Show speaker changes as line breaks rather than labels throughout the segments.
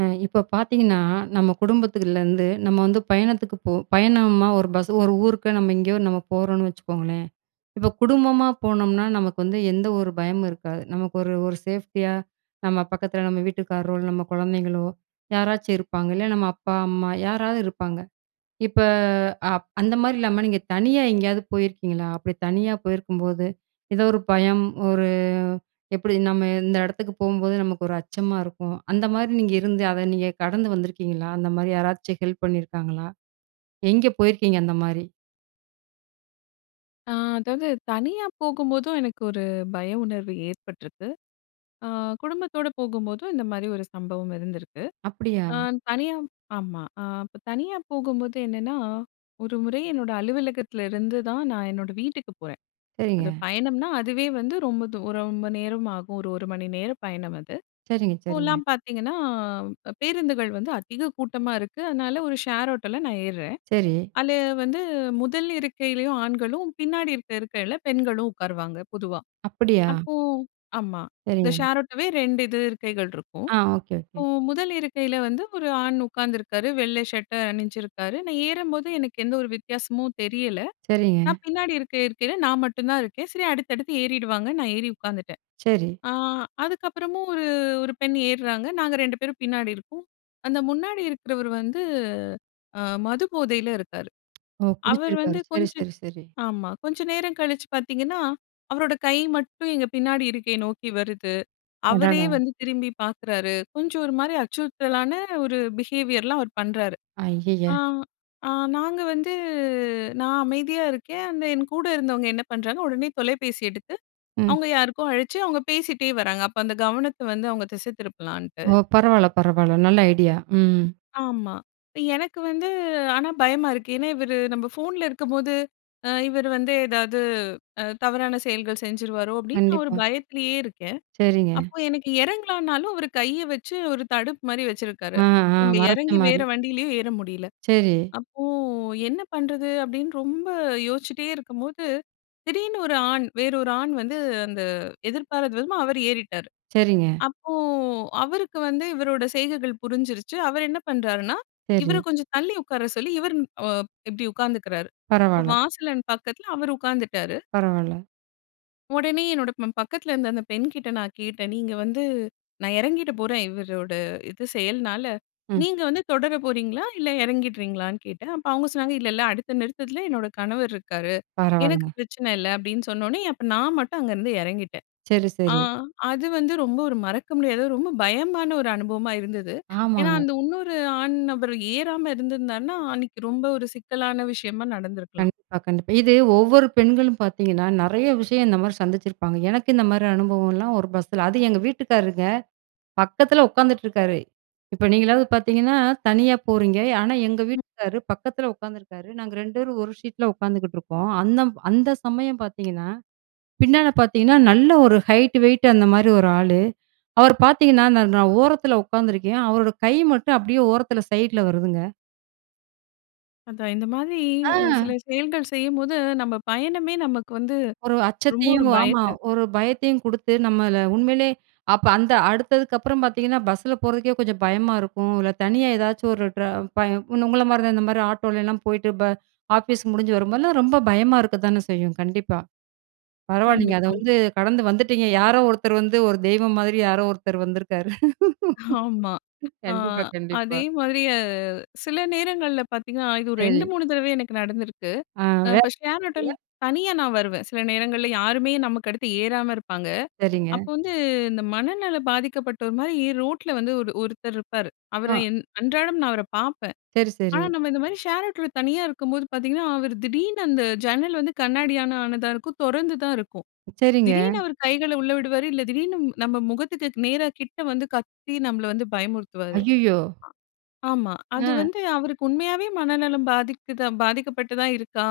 அ இப்போ பார்த்தீங்கன்னா, நம்ம குடும்பத்துக்குள்ளருந்து நம்ம வந்து பயணத்துக்கு போ பயணமா ஒரு பஸ் ஒரு ஊருக்கு நம்ம எங்கேயோ நம்ம போறோம்ன்னு வச்சுக்கோங்களேன். இப்போ குடும்பமா போனோம்னா, நமக்கு வந்து எந்த ஒரு பயமும் இருக்காது. நமக்கு ஒரு ஒரு சேஃப்டியா, நம்ம பக்கத்துல நம்ம வீட்டுக்காரரோ, நம்ம குழந்தைங்களோ, யாராச்சும் இருப்பாங்க. இல்ல நம்ம அப்பா, அம்மா யாராவது இருப்பாங்க. இப்ப அ அந்த மாரி இல்லாம, நீங்க தனியா எங்கேயாவது போயிருக்கீங்களா? அப்டி தனியா போயிருக்கும்போது, ஏதோ ஒரு பயம், ஒரு எப்டி? நம்ம இந்த இடத்துக்கு போகும்போது நமக்கு ஒரு அச்சமா இருக்கும். அந்த மாரி நீங்க இருந்து, அத நீங்க கடந்து வந்துருக்கீங்களா? அந்த மாரி யாராச்சும் ஹெல்ப் பண்ணியிருக்காங்களா? எங்க போயிருக்கீங்க அந்த மாரி?
ஆ. அதாவது தனியா போகும்போதும் எனக்கு ஒரு பய உணர்வு ஏற்பட்ருக்கு. ஆ குடும்பத்தோடு போகும்போதும், இந்த மாரி ஒரு சம்பவம் இருந்திருக்கு.
அப்டியா?
ஆ தனியா ஆமா. ஆ இப்ப தனியா போகும்போது என்னனா, ஒரு முறை என்னோட அலுவலகத்துல இருந்து தான் நான் என்னோட வீட்டுக்குப் போறன். அது
சரிங்க.
பயணம்னா, அதுவே வந்து ரொம்ப தூர ரொம்ப நேரம் ஆகும். ஒரு 1 மணி நேரம் பயணம் அது.
சரிங்க. சரிங்க.
இப்போலாம் பார்த்தீங்கன்னா, அ பேருந்துகள் வந்து அதிக கூட்டமா இருக்கு. அதனால ஒரு ஷேர் ஆட்டோல நான் ஏர்றன்.
சரி.
அதுல வந்து 1 இருக்கையிலேயும் ஆண்களும், பின்னாடி இருக்கிற இருக்கையில பெண்களும் உட்காருவாங்க பொதுவா.
அப்படியா?
அப்போ ஆமா. இந்த
சரிங்க.
ஷேர் ஆட்டோவே 2 இது இருக்கைகள் இருக்கும்.
ஆ. ஓக்கே. ஓக்கே.
இப்போ 1 இருக்கையில வந்து ஒரு ஆண் உட்காந்துருக்காரு. வெள்ளை ஷர்ட அணிஞ்சிருக்காரு. நான் ஏறும்போது எனக்கு எந்த ஒரு வித்தியாசமும் தெரியல.
சரிங்க.
நான் பின்னாடி இருக்க இருக்கைல, நான் மட்டும் தான் இருக்கேன். சரி அடுத்தடுத்து ஏறிடுவாங்கன் நான் ஏறி உட்காந்துட்டேன்.
சரி.
ஆ அதுக்கப்புறமும் ஒரு, ஒரு பெண் ஏர்றாங்க, நாங்க 2 பேரும் பின்னாடி இருக்கோம். அந்த முன்னாடி இருக்கிறவரு வந்து அ மது போதையில இருக்காரு.
ஓ!
அவரு
குடிச்சிருக்காரு.
வந்து
சரி
கொஞ்சம்
சரி சரி.
ஆமா. கொஞ்சம் நேரம் கழிச்சு பார்த்தீங்கன்னா, அவரோட கை மட்டும் எங்க பின்னாடி இருக்கை நோக்கி வருது. அவரே
அடடா!
வந்து திரும்பி பார்க்குறாரு. கொஞ்சம் ஒரு மாரி அச்சுறுத்தலான ஒரு பிஹேவியர்லாம் அவரு பண்றாரு.
அய்யய்ய!
ஆ ஆ நாங்க வந்து நான் அமைதியா இருக்கேன், அந்த என் கூட இருந்தவங்க என்ன பண்றாங்க, உடனே தொலைபேசி எடுத்து,
ம்.
அவங்க யாருக்கோ அழச்சு அவங்க பேசிட்டே வராங்க. அப்ப அந்த கவனத்த வந்து, அவங்க திசை திருப்பலான்ட்டு.
ஓ! பரவால்ல பரவால்ல. நல்ல ஐடியா! ம்.
ஆமா. எனக்கு வந்து ஆனா பயமா இருக்கு. ஏனா, இவரு நம்ம ஃபோன்ல இருக்கும்போது, அ இவரு வந்து ஏதாவது அ தவறான செயல்கள் செஞ்சுருவாரோ அப்டீன்னு, நான் ஒரு
கண்டிப்பா.
பயத்திலேயே இருக்கேன்.
சரிங்க.
அப்போ எனக்கு இறங்கலானாலும், அவர் கைய வச்சு ஒரு தடுப்பு மாரி வச்சுருக்காரு.
ஆ. ஆ.
நம்ம
மறச்ச
இறங்கி
மாரி.
வேற வண்டியிலேயும் ஏற முடியல.
சரி.
அப்போ என்ன பண்றது? அப்டின்னு ரொம்ப யோசிச்சிட்டே இருக்கும்போது, திடீர்னு ஒரு ஆண், வேற ஒரு ஆண் வந்து, அந்த எதிர்பாரத விதமா அவரு ஏறிட்டாரு.
சரிங்க.
அப்போ அவருக்கு வந்து இவரோட செய்கைகள் புரிஞ்சிருச்சு. அவர் என்ன பண்றாருன்னா, இவர
சரி.
கொஞ்சம் தள்ளி உட்கார சொல்லி இவரு அ இப்டி உட்கார்ந்துகிறாரு. இப்போ
பரவால்ல.
வாசலின் பக்கத்துல அவர் உட்கார்ந்துட்டாரு.
பரவால்ல.
உடனே என்னோட ப பக்கத்துல இருந்த அந்த பெண்கிட்ட நான் கேட்டேன், "நீங்க வந்து, நான் இறங்கிட போறேன், இவரோட, இது செயல்னால,
ம்.
நீங்க வந்து தொடர போறீங்களா, இல்ல எறங்கிடுறீங்களா?"ன்னு கேட்டேன். அப்ப அவுங்க சொன்னாங்க, "இல்ல இல்ல, அடுத்த நிறுத்தத்துல என்னோட கணவர் இருக்காரு; எனக்கு
பரவாலங்க.
பிரச்சன இல்ல," அப்டின்னு சொன்னோன்னே. அப்ப நான் மட்டும் அங்கருந்து எறங்கிட்டேன்!
சரி,
அ,
சரி.
அது வந்து ரொம்ப ஒரு மறக்க முடியாத, ரொம்ப பயமான ஒரு அனுபவமா இருந்தது. ஏன்னா
ஆமாங்க.
அந்த இன்னொரு ஆண் நபர் ஏறாம இருந்திருந்தார்னா, அன்னைக்கு ரொம்ப ஒரு சிக்கலான விஷயமா நடந்துருக்கலாம்.
கண்டிப்பா, கண்டிப்பா! இது ஒவ்வொரு பெண்களும் பாத்தீங்கன்னா நெறைய விஷயம் இந்தமாரி சந்திச்சிருப்பாங்க. எனக்கு இந்த மாரி அனுபவம்லாம் ஒரு பஸ்ல அதும் எங்க வீட்டுக்காரருங்க! பக்கத்துல உக்காந்துட்ருக்காரு! இப்ப நீங்களாவது பாத்தீங்கன்னா, தனியா போறீங்க, ஆனா எங்க
ம்.
வீட்டுக்காரு பக்கத்துல உக்காந்துருக்காரு, நாங்க 2 பேரும் 1 சீட்ல உக்காந்துக்கிட்டுருக்கோம். அன்னம் அந்த சமயம் பாத்தீங்கன்னா, பின்னால பாத்தீங்கன்னா, நல்ல ஒரு ஹைட், வெய்ட் அந்த மாரி ஒரு ஆளு. அவர் பாத்தீங்கன்னா நான் நான் ஓரத்துல உக்காந்துருக்கேன், அவரோட கை மட்டும் அப்டியே ஓரத்துல சைட்ல வருதுங்க!
அதான், இந்த மாதிரி, அ
அ!
சில செயல்கள் செய்யும்போது, நம்ம பயணமே நமக்கு வந்து,
ஒரு
ரொம்ப ஒரு
அச்சத்தையும், ஆமா,
பயத்த
ஒரு பயத்தையும் குடுத்து, நம்மள உண்மையிலே, அப்ப அந்த அடுத்ததுக்கப்புறம் பாத்தீங்கன்னா பஸ்ல போறதுக்கே கொஞ்சம் பயமா இருக்கும், இல்ல தனியா ஏதாச்சும் ஒரு ட்ரா பய உன்ன உங்கள மாரி தான் இந்த மாரி ஆட்டோலலாம் போயிட்டு ப ஆஃபீஸ் முடிஞ்சு வரும்போதெல்லாம் ரொம்ப பயமா இருக்கத்தானே செய்யும்? கண்டிப்பா, பரவால்லீங்க! அத
கண்டிப்பா.
வந்து கடந்து வந்துட்டீங்க! யாரோ ஒருத்தர் வந்து, ஒரு தெய்வம் மாரி யாரோ ஒருத்தர் வந்திருக்காரு!
ஆமா, அ
கண்டிப்பா, கண்டிப்பா.
அதே மாதிரி அ, சில நேரங்கள்ல பாத்தீங்கன்னா, இது ஒரு ரெண்டு,
சரி.
மூணு தடவ எனக்கு நடந்திருக்கு.
அ, வே
இப்ப ஷேர் ஆட்டோல
[unintelligible]
தனியா நான் வருவேன். சில நேரங்கள்ல யாருமே நமக்கு அடுத்து ஏறாம இருப்பாங்க.
சரிங்க.
அப்ப வந்து இந்த மனநல பாதிக்கப்பட்டோர் மாரி ரோட்ல வந்து ஒரு ஒருத்தர் இருப்பாரு, அவர
அ.
என் அன்றாடம் நான் அவர பார்ப்பேன்.
சரி,
ஆனா
சரி.
நம்ம இந்த மாரி ஷேர் ஆட்டோல தனியா இருக்கும்போது பாத்தீங்கன்னா, அவரு திடீர்னு அந்த ஜன்னல் வந்து கண்ணாடியால ஆனதா இருக்கும், தொறந்து தான் இருக்கும்,
சரிங்க.
திடீர்னு அவரு கைகள உள்ள விடுவாரு, இல்ல திடீர்னு, நம்ம முகத்துக்கு நேரா கிட்ட வந்து கத்தி, நம்மள வந்து பயமுறுத்துவாரு! அ.
ஐய்யயோ!
ஆமா, அது
அ.
வந்து அவருக்கு உண்மையாவே மனநலம் பாதித்துதா பாதிக்கப்பட்டு தான் இருக்கா.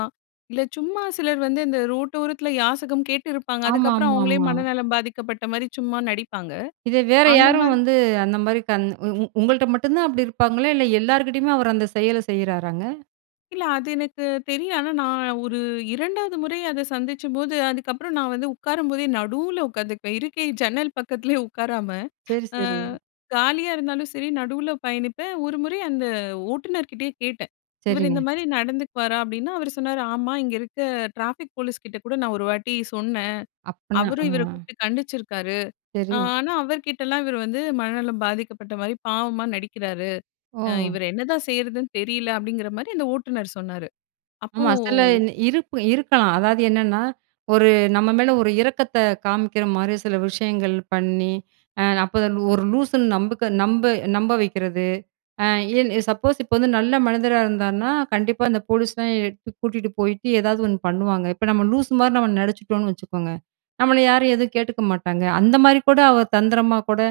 இல்ல, சும்மா சிலர் வந்து இந்த ரோட்டோரத்துல யாசகம் கேட்டு இருப்பாங்க, அதுக்கப்புறம் அவுங்களே
ஆமாமாமா.
மனநலம் பாதிக்கப்பட்ட மாரி சும்மா நடிப்பாங்க
இத வேற
அந்த
யாரும்
மாதி
வந்து, அந்த மாதிரி கண் உ உங்கள்ட்ட மட்டும் தான் அப்படி இருப்பாங்களா? இல்ல எல்லார்கிட்டயுமே அவர் அந்த செயல செய்றாராங்க?
இல்ல அது எனக்கு தெரியும். ஆனா நான் 1 2 வது முறை அத சந்திச்சப்போது, அதுக்கப்புறம் நான் வந்து உட்காரும்போதே நடுவில் உட்கார்ந்துக்குவேன் இருக்கை ஜன்னல் பக்கத்திலேயே உட்காராம
சரி,
ஆ
சரி.
காலியா இருந்தாலும் சரி நடுவுல பயணிப்பேன். 1 முறை அந்த ஓட்டுனர்கிட்டயே கேட்டேன். இவரு
சரிங்க.
இந்த மாரி நடந்துக்குவாரா? அப்பிடினா அவரு சொன்னாரு "ஆமா, இங்க இருக்க டிராபிக் போலீஸ் கிட்ட கூட நான் 1 வாட்டி சொன்னேன்.
அப்பன்னா ஆ
அவரும் இவர கூப்பிட்டு கண்டிச்சிருக்காரு. ஆ
சரி.
ஆனா, அவர்கிட்டலாம் இவர் வந்து மனநலம் பாதிக்கப்பட்ட மாரி பாவமா நடிக்கிறாரு. அ
ஓ!
இவர என்னதான் செய்றதுன்னு தெரியல" அப்பிடிங்கிற மாரி அந்த ஓட்டுனர் சொன்னாரு அப்போ
ஆமா, சில இருப் இருக்கலாம். அதாவது என்னன்னா, 1 நம்ம மேல 1 இரக்கத்த காமிக்கிற மாரி சில விஷயங்கள் பண்ணி, அ அப்போ 1 லூ லூசுன்னு நம்புக்க நம்ப, நம்ப வைக்கிறது. ஆ ஏன் சப்போஸ் இப்போ வந்து நல்ல மனிதரா இருந்தாருன்னா, கண்டிப்பா அந்த போலீஸ்லாம் கூட்டிட்டு போயிட்டு, ஏதாவது 1 பண்ணுவாங்க. இப்போ நம்ம லூசு மாரி நம்ம நடிச்சிட்டோன்னு வச்சுக்கோங்க. நம்மள யாரும் எதுவும் கேட்டுக்க மாட்டாங்க. அந்த மாதிரி கூட அவர் தந்திரமா கூட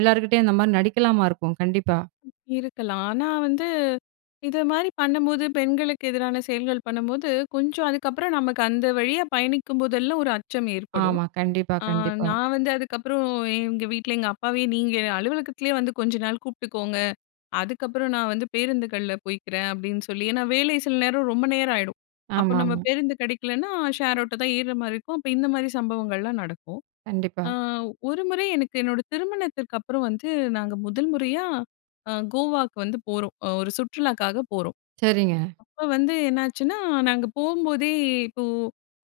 எல்லாருக்கிட்டயும் அந்தமாரி நடிக்கலாமா இருக்கும் கண்டிப்பா.
இருக்கலாம். ஆனா வந்து இது மாரி பண்ணும்போது, பெண்களுக்கு எதிரான செயல்கள் பண்ணும்போது, கொஞ்சம் அதுக்கப்புறம் நமக்கு அந்த வழியா பயணிக்கும் போதெல்லாம் 1 அச்சம் ஏற்படும்.
ஆமா. கண்டிப்பா,
அ
கண்டிப்பா.
நான் வந்து அதுக்கப்புறம் எங்க வீட்ல எங்க அப்பாவையே, நீங்க அலுவலகத்திலயே வந்து கொஞ்ச நாள் கூப்பிட்டுக்கோங்க. அதுக்கப்புறம் நான் வந்து பேருந்துகள்ல போய்க்கிறேன் அப்பிடின்னு சொல்லி ஏன்னா வேலை சில நேரம் ரொம்ப நேரம் ஆயிடும். அப்போ
ஆமா,
நம்ம
ஆமா.
பேருந்து கிடைக்கலன்னா ஷேர் ஆட்டோ தான் ஏர்ற மாரி இருக்கும். அப்போ இந்தமாரி சம்பவங்கள்லாம் நடக்கும். ஆ
கண்டிப்பா.
1 முறை எனக்கு என்னோட திருமணத்திற்கு அப்புறம் வந்து நாங்க 1 முறையா அ கோவாவுக்கு வந்து போறோம். அ 1 சுற்றுலாக்காக போறோம்.
சரிங்க.
அப்போ வந்து என்னாச்சுன்னா, நாங்க போம்போதே, இப்போ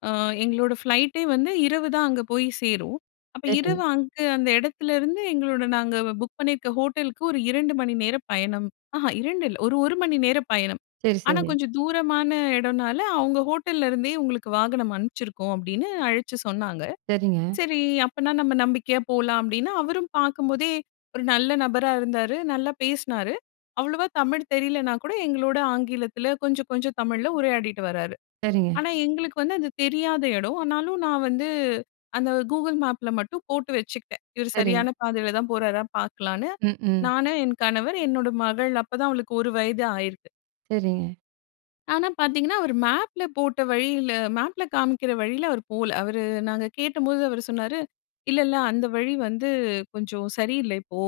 அ எங்களோட ஃப்ளைட் டே வந்து இரவு தான் அங்க போய் சேரும். அப்போ
சரி.
இரவு அங்கு அந்த இடத்திலிருந்து, எங்களோட நாங்க புக் பண்ணியிருக்க ஹோட்டலுக்கு 1 2 மணி நேரம் பயணம். ஆஹ, 2 இல்ல 1 1 மணி நேரம் பயணம்.
சரி,
ஆனா,
சரி.
கொஞ்சம் தூரமான இடம்னால அவுங்க ஹோட்டல்ல இருந்தே உங்களுக்கு வாகனம் அனுப்பிச்சிருக்கோம். அப்பிடின்னு அழச்சு சொன்னாங்க.
சரிங்க.
சரி அப்பன்னா நம்ம நம்பிக்கையா போலாம். அப்பிடின்னு அவரும் பார்க்கும்போதே, 1 நல்ல நபரா இருந்தாரு, நல்லா பேசினாரு. அவ்வளவா தமிழ் தெரியலனா கூட எங்களோட ஆங்கிலத்தில கொஞ்சம், கொஞ்சம் தமிழ்ல உரையாடிட்டு வராரு.
சரிங்க.
ஆனா, எங்களுக்கு வந்து அது தெரியாத இடம் ஆனாலும் நான் வந்து அந்த Google Mapல மட்டும் போட்டு வச்சுக்கிட்டேன். இவரு
சரி.
சரியான பாதையில தான் போறாரா பார்க்கலான்னு.
ம், ம்.
நானும், என் கணவர், என்னோட மகள். அப்போ தான் அவளுக்கு 1 வயது ஆயிருக்கு.
சரிங்க.
ஆனா, பாத்தீங்கன்னா, அவரு மேப்பில போட்ட வழியில மேப்ல காமிக்கிற வழில அவர் போல. அவரு நாங்க கேட்டபோது அவரு சொன்னாரு "இல்ல, இல்ல அந்த வழி வந்து கொஞ்சம் சரியில்ல இப்போ.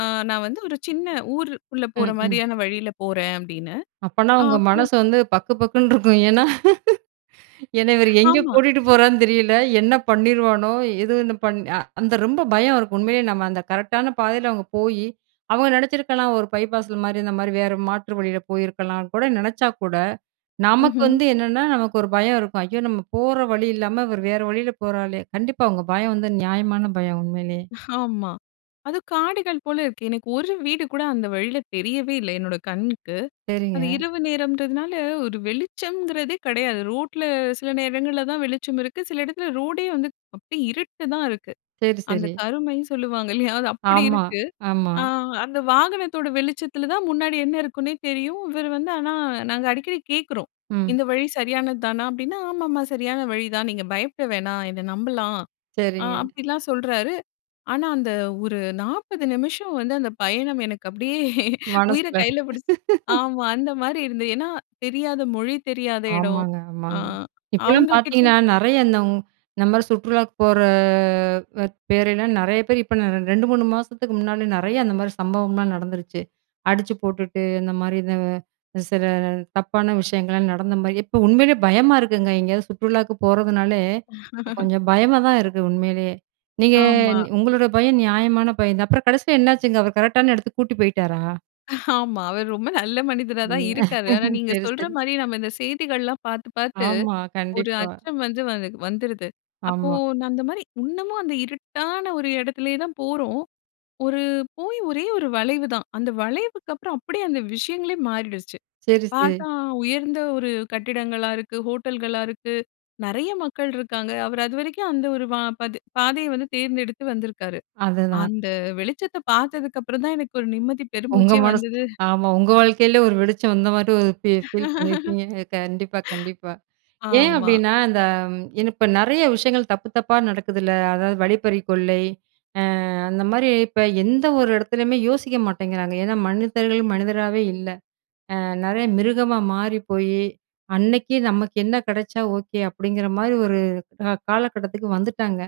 அ நான் வந்து ஒரு சின்ன ஊரு உள்ள போற
ம் ம்.
மாரியான வழியில போறேன்" அப்படின்னு.
அப்பன்னா
ஆ
உங்க
அப்போ
மனசு வந்து பக்கு, பக்குன்னு இருக்கும். ஏன்னா ஏன்னா இவரு எங்கே
ஆமா.
கூட்டிட்டு போறான்னு தெரியல. என்ன பண்ணிருவானோ! எது என்னு பண் அ அந்த ரொம்ப பயம் இருக்கும் உண்மையிலயே நம்ம அந்த கரெக்டான பாதைல அவுங்க போயி அவங்க நெனைச்சிருக்கலாம் ஒரு பைபாஸ்ல மாரி இந்த மாரி வேற மாற்று வழியில போயிருக்கலான்னு கூட நெனைச்சா கூட, நமக்கு
ம்ஹ்ம்.
வந்து என்னென்னா, நமக்கு ஒரு பயம் இருக்கும். ஐயோ! நம்ம போற வழி இல்லாம இவரு வேற வழில போறாரே. கண்டிப்பா உங்க பயம் வந்து நியாயமான பயம். உண்மையிலயே.
ஆமா அதும் காடுகள் போல இருக்கு. எனக்கு ஒரு வீடு கூட அந்த வழியில தெரியவே இல்ல. என்னோட கண்ணுக்கு. அது
சரிங்க.
இரவு நேரம்ன்றதுனால, ஒரு வெளிச்சம்ங்கிறதே கிடையாது. ரோட்ல சில நேரங்கள்ல தான் வெளிச்சம் இருக்கு. சில இடத்துல ரோடே வந்து அப்டியே இருட்டு தான் இருக்கு.
சரி,
அந்த
சரி.
கருமைன்னு சொல்லுவாங்க இல்லையா? அது அப்பிடி
ஆமா,
இருக்கு.
ஆமா.
அ அந்த வாகனத்தோட வெளிச்சத்துல தான் முன்னாடி என்ன இருக்குன்னே தெரியும். இவர் வந்து ஆனா நாங்க அடிக்கடி கேக்குறோம்
ம்.
இந்த வழி சரியானது தானா? அப்டின்னா, ஆமாம்மா சரியான வழிதான். நீங்க பயப்பட வேணாம் என்ன நம்பலாம் அ
சரிங்க.
அப்படிலாம் சொல்றாரு. ஆனா அந்த ஒரு 40 நிமிஷம் வந்து அந்த பயணம் எனக்கு அப்டியே உயிர
மனசுகுள்ள
கைல பிடிச்சு ஆமா அந்த மாரி இருந்தது. ஏன்னா தெரியாத மொழி, தெரியாத இடம்
ஆமாங்க,
அ
ஆமாங்க, இப்போலாம்
அவங்கள
பாத்தீங்கன்னா,
கேட்டிங்
நெறைய இந்த இந்த மாரி சுற்றுலாக்கு போற வ பேரெல்லாம் நிறைய பேர் இப்போ நா 2, 3 மாசத்துக்கு முன்னால நிறைய அந்த மாரி சம்பவம்லாம் நடந்துருச்சு. அடிச்சு போட்டுட்டு இந்த மாரி இத சில தப்பான விஷயங்கள்லாம் நடந்த மாரி இப்போ உண்மையிலே பயமா இருக்குங்க. எங்கயாவது சுற்றுலாக்கு போறதுனாலே கொஞ்சம் பயமா தான் இருக்கு. உண்மையிலயே நீங்க
ஆமா.
உங்களோட பயம் நியாயமான பயம் தான். அப்புறம் கடைசில என்னாச்சுங்க? அவர் கரெக்டான இடத்துக்கு கூட்டிட்டு போய்ட்டாரா?
ஆமா, அவரு ரொம்ப நல்ல மனிதரா தான் இருக்காரு. ஆனா
[unintelligible]
நீங்க
சரி,
சொல்ற
சரி.
மாரி நம்ம இந்த செய்திகள்லாம் பார்த்து, பார்த்து
ஆமா,
ஒரு
கண்டிப்பா.
அச்சம் வந்து, வந் வந்துருது. அப்போ
ஆமா.
அந்தமாரி இன்னமும் அந்த இருட்டான ஒரு இடத்திலேயே தான் போறோம். ஒரு, போயி ஒரே 1 வளைவு தான். அந்த வளைவுக்கு அப்புறம் அப்படியே அந்த விஷயங்களே மாறிடுச்சு.
சரி, செ
பார்த்தா, உயர்ந்த ஒரு கட்டிடங்களா இருக்கு, ஹோட்டல்களா இருக்கு. நெறைய மக்கள் இருக்காங்க. அவரு அதுவரைக்கும் அந்த ஒரு வா பது பாதைய வந்து தேர்ந்தெடுத்து வந்திருக்காரு.
அதுதான்.
அந்த வெளிச்சத்த பார்த்ததுக்கப்புறம் தான், எனக்கு ஒரு நிம்மதி
உங்க
பெருமூச்சே
மனசு.
வந்துது.
ஆமா உங்க வாழ்க்கைலயும் ஒரு வெளிச்சம் வந்த மாதிரி ஒரு ஃபீல் ஃபீல் பண்ணியிருப்பீங்க! அ, கண்டிப்பா, கண்டிப்பா! ஏன்
ஆமா.
அப்படின்னா, அந்த ம், ஏன்னா இப்ப நெறைய விஷயங்கள் தப்பு தப்பா நடக்குதுல்ல? அதாவது "வழிப்பறிக்கொள்ளை" அ அந்த மாரி, இப்ப எந்த ஒரு இடத்துலயுமே யோசிக்க மாட்டேங்கிறாங்க. ஏன்னா மனிதர்கள், மனிதராவே இல்ல. அ நெறைய மிருகமா மாறி போயி, அன்னைக்கு நமக்கு என்ன கெடச்சா ஓகே, அப்படிங்கிற மாரி ஒரு க காலகட்டத்துக்கு வந்துட்டாங்க.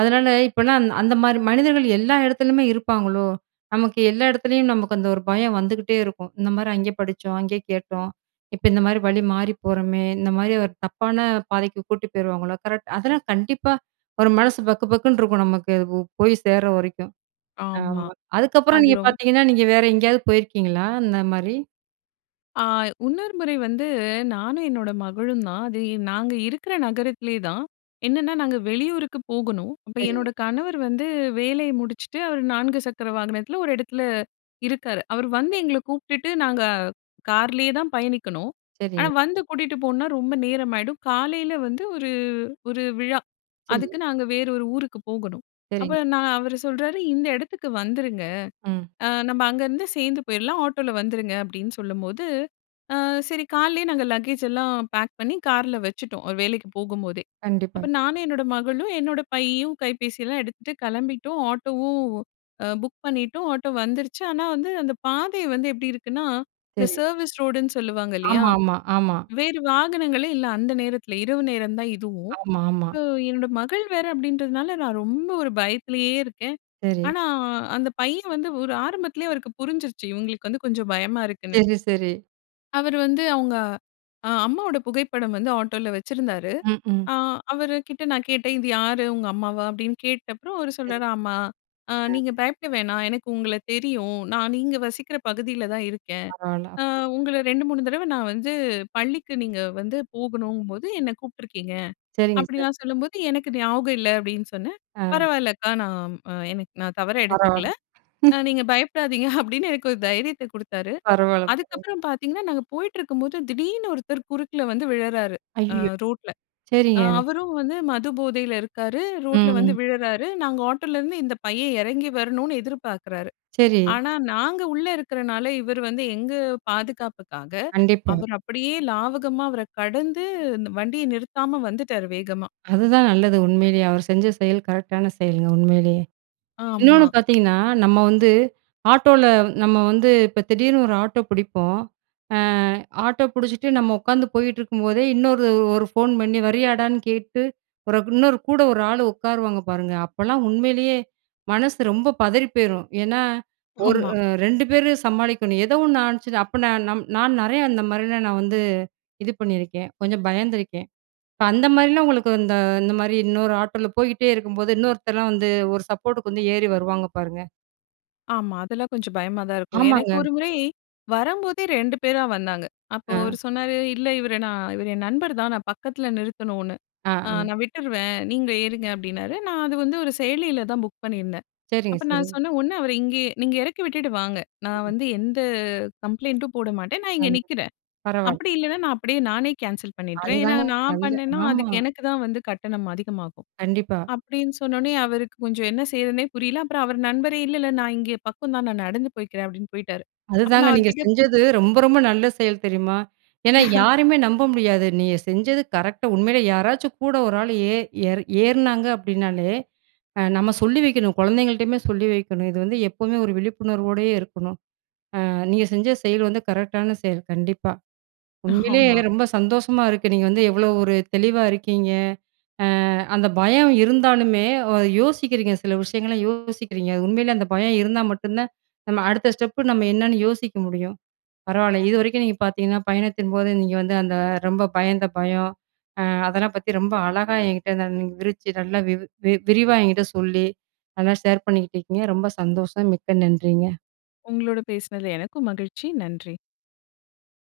அதுனால, இப்போலாம் அந் அந்த மாதிரி மனிதர்கள் எல்லா இடத்துலயுமே இருப்பாங்களோ? நமக்கு எல்லா இடத்துலயும், நமக்கு அந்த ஒரு பயம் வந்துக்கிட்டே இருக்கும். இந்த மாரி அங்கே படிச்சோம், அங்கே கேட்டோம்! இப்ப இந்த மாரி வழி மாறி போறோமே! இந்த மாரி ஒரு தப்பான பாதைக்கு கூட்டி போயிருவாங்களோ? கரெக்ட். அதெல்லாம் கண்டிப்பா, ஒரு மனசு பக்கு, பக்குன்னு இருக்கும் நமக்கு. ஓ போய் சேர்ற வரைக்கும்.
ஆமா,
ஆமா. அதுக்கப்புறம்
அது
நீங்க
ரொம்
பார்த்தீங்கன்னா, நீங்க வேற எங்கயாவது போயிருக்கீங்களா? அந்த மாரி?
ஆ, இன்னொரு முறை வந்து, நானும் என்னோட மகளும் தான். அது நாங்க இருக்கிற நகரத்திலே தான். என்னனா, நாங்க வெளியூருக்கு போகணும். அப்ப
சரிங்க.
என்னோட கணவர் வந்து வேலைய முடிச்சிட்டு, அவர் 4 சக்கர வாகனத்தில 1 இடத்தில இருக்காரு. அவர் வந்து
சரி.
எங்கள கூப்ட்டுட்டு, நாங்க கார்லயே தான் பயணிக்கணும். ஆனா,
சரி.
வந்து கூட்டிட்டு போனா ரொம்ப நேரமாயிடும். காலையில வந்து ஒரு ஒரு விழா.
சரி.
அதுக்கு, நாங்க வேறு 1 ஊருக்கு போகணும். அப்ப
சரிங்க.
நான் அவரு சொல்றாரு, "இந்த இடத்துக்கு வந்துருங்க.
ம்.
அ நம்ப அங்கருந்து சேர்ந்து போயிட்லாம், ஆட்டோவுல வந்துருங்க." அப்பிடின்னு சொல்லும்போது, அ, சரி காலைலே நாங்க லக்கேஜ் எல்லாம் பேக் பண்ணி, கார்ல வச்சுட்டோம். அவரு வேலைக்கி போகும்போதே!
கண்டிப்பா.
அப்ப நானு, என்னோட மகளும் என்னோட பையும் கைபேசிலாம் எடுத்துட்டு கிளம்பிட்டோம். ஆட்டோவும் அ புக் பண்ணிட்டோம், ஆட்டோ வந்துருச்சி. ஆனா வந்து, அந்த பாதை வந்து எப்பிடி இருக்குன்னா, இந்த
சரி.
சர்வீஸ் ரோடுன்னு சொல்லுவாங்க இல்லயா,
ஆமா, ஆமா, ஆமா.
வேறு வாகனங்களே இல்ல. அந்த நேரத்தில இரவு நேரம் தான் இதுவும்.
ஆமா, ஆமா.
இப்ப என்னோட மகள் வேற அப்பிடின்றதுனால, நான் ரொம்ப 1 பயத்திலே இருக்கேன்.
சரி.
ஆனா, அந்த பையன் வந்து ஒரு ஆரம்பத்திலே அவருக்கு புரிஞ்சிருச்சி. இவுங்களுக்கு வந்து கொஞ்சம் பயமா இருக்க்குன்னு.
சரி, சரி.
அவரு வந்து, அவுங்க அ அம்மாவோட புகைப்படம் வந்து ஆட்டோல வச்சிருந்தாரு.
ம்ஹ்ம்.
அ அவருகிட்ட நான் கேட்டேன், "இது யாரு, உங்க அம்மாவா?" அப்படின்னு கேட்டப்புறம் அவரு
[unintelligible]
சொல்றாரு, "ஆமா. அ
அ.
நீங்க பயப்பட வேணா. எனக்கு உங்கள தெரியும். நான் நீங்க வசிக்கிற பகுதியில தான் இருக்கேன்.
[unintelligible] பரவால்ல.
அ உங்கள 2, 3 தடவை நான் வந்து, பள்ளிக்கு நீங்க வந்து போகணுங்கும்போது என்ன கூப்பிட்டுருக்கீங்க"
சரிங்க சார்.
அப்படிலாம் சொல்லும்போது, "எனக்கு ஞாபகம் இல்ல" அப்படின்னு சொன்னேன்.
அ.
"பரவாயில்ல அக்கா. நான் அ எனக்கு நான் தவறா எடுத்துக்கல.
பரவாயில்ல..
அ
[unintelligible]
நீங்க பயப்படாதீங்க", அப்படின்னு எனக்கு ஒரு தைரியத்த குடுத்தாரு.
பரவாயில்ல,. [unintelligible]
அதுக்கப்புறம் பார்த்தீங்கன்னா, நாங்க போயிட்டுருக்கும்போது திடீர்னு ஒருத்தர் குறுக்குல வந்து விழறாரு. அ
ஐயயோ!
ரோட்ல. அ
சரிங்க.
அவரும் வந்து மது போதைல இருக்காரு, ரோட்ல வந்து
ம்.
விழறாரு. நாங்க ஆட்டோலருந்து, இந்த பையன் இறங்கி வரணுன்னு எதிர்பார்க்குறாரு.
சரி.
ஆனா நாங்க உள்ள இருக்கிறனால, இவரு வந்து எங்க பாதுகாப்புக்காக,
கண்டிப்பா.
அவரு அப்படியே லாவகமா அவர கடந்து, அந்த வண்டிய நிறுத்தாம வந்துட்டாரு வேகமா.
அதுதான் நல்லது உண்மையிலேயே. அவர் செஞ்ச செயல் கரெக்டான செயல்ங்க உண்மையிலயே. இன்னொன்னு
ஆமா.
பார்த்தீங்கன்னா, "நம்ம வந்து, ஆட்டோல நம்ம வந்து இப்ப திடீர்னு ஒரு ஆட்டோ புடிப்போம். அ, ஆட்டோ புடிச்சுட்டு நம்ம உக்காந்து போயிட்டுருக்கும்போதே இன்னொரு ஒரு ஃபோன் பண்ணி, வரியாடான்னு கேட்டு, பிறகு இன்னொரு கூட ஒரு ஆளு உட்காருவாங்க பாருங்க?" அப்பலாம் உண்மையிலேயே, மனசு ரொம்ப பதறி போயிரும். ஏன்னா ஒரு
ஆமா.
அ 2 பேரு சமாளிக்கனும். ஏதோ ஒண்ணு ஆனுச்சுனா அப்படினா, நான் நம் நான் நிறைய அந்த மாரிலாம் நான் வந்து, இது பண்ணியிருக்கேன். கொஞ்சம் பயந்துருக்கேன். அந்த மாரிலாம் உங்களுக்கு இந்த இந்த மாரி இன்னொரு ஆட்டோல போய்கிட்டே இருக்கும்போது, இன்னொருத்தர்லாம் வந்து ஒரு சப்போர்ட்டுக்கு வந்து ஏறி வருவாங்க, பாருங்க.
ஆமா, அதெல்லாம் கொஞ்சம் பயமா தான் இருக்கும். எனக்கு
ஆமாங்க.
ஒரு முறை, வரம்போதே 2 பேரா வந்தாங்க. அப்போ
அ.
அவர் சொன்னாரு, "இல்ல, இவர நான் இவர் என் நண்பர் தான். நான் பக்கத்தில நிறுத்தணும்னு,
ஆ.
அ
ஆ.
நான் விட்டுருவேன். நீங்க ஏறுங்க." அப்படின்னாரு. நான் அது வந்து ஒரு செயலியில தான் புக் பண்ணியிருந்தேன்.
சரிங்க,
அப்ப நான்
சரிங்க.
சொன்னேன், "ஒன்னு அவர இங்கயே நீங்க இறக்கி விட்டுட்டு வாங்க. நான்
சரிங்க.
வந்து எந்த கம்ப்ளைன்ட்டும் போட மாட்டேன். நான் இங்க
கண்டிப்பா,
நிற்கிறேன்.
பரவால்லை.
அப்படி இல்லன்னா, நான் அப்படியே நானே கேன்சல் பண்ணிட்றேன். ஏன்னா,
அதுதாங்க
நான்
நல்ல
பண்ணேன்னா
ஆமா.
அதுக்கு எனக்கு தான் வந்து கட்டணம் அதிகமாகும்."
கண்டிப்பா.
அப்படீன்னு சொன்ன உடனே, அவருக்கு கொஞ்சம் என்ன செய்யறதுன்னே புரியல. அப்பறம் அவர் நண்பரே, "இல்ல இல்ல நான் இங்கே பக்கம் தான், நான் நடந்து போய்க்கிறேன்." அப்படீன்னு போய்ட்டாரு. அப்ப
அதுதாங்க,
நான் அவர்
நீங்க
கிட்ட
செஞ்சது ரொம்ப ரொம்ப நல்ல செயல் தெரியுமா? ஏன்னா, யாரையுமே நம்ப முடியாது. நீங்க செஞ்சது கரெக்ட்டா உண்மையிலே யாராச்சும் கூட ஒரு ஆள் ஏ ஏறு ஏறுனாங்க அப்படினாலே, அ நம்ம சொல்லி வைக்கணும். குழந்தைங்கள்ட்டயுமே சொல்லி வைக்கணும். இது வந்து எப்பவுமே ஒரு விழிப்புணர்வோடே இருக்கணும். அ நீங்க செஞ்ச செயல் வந்து கரெக்டான செயல், கண்டிப்பா. உண்மையிலே
ஆமா.
ரொம்ப சந்தோஷமா இருக்குது. நீங்க வந்து எவ்வளோ ஒரு தெளிவா இருக்கீங்க. அ அந்த பயம் இருந்தாலுமே, வ யோசிக்கிறீங்க. சில விஷயங்கள யோசிக்கிறீங்க. உண்மையிலே அந்த பயம் இருந்தா மட்டும் தான், நம்ம அடுத்த ஸ்டெப்பு நம்ம என்னன்னு யோசிக்க முடியும். பரவால்ல, இது வரைக்கும் நீங்க பார்த்தீங்கன்னா, பயணத்தின்போது நீங்க வந்து அந்த ரொம்ப பயந்த பயம். அ அதெல்லாம் பத்தி ரொம்ப அழகா என்கிட்ட ந நீங்க விவரிச்சு நல்லா வி வி விரிவா என்கிட்ட சொல்லி, நல்லா ஷேர் பண்ணிக்கிட்டுருக்கீங்க. ரொம்ப சந்தோஷம். மிக்க நன்றிங்க.
உங்களோடு பேசினதில எனக்கும் மகிழ்ச்சி. நன்றி.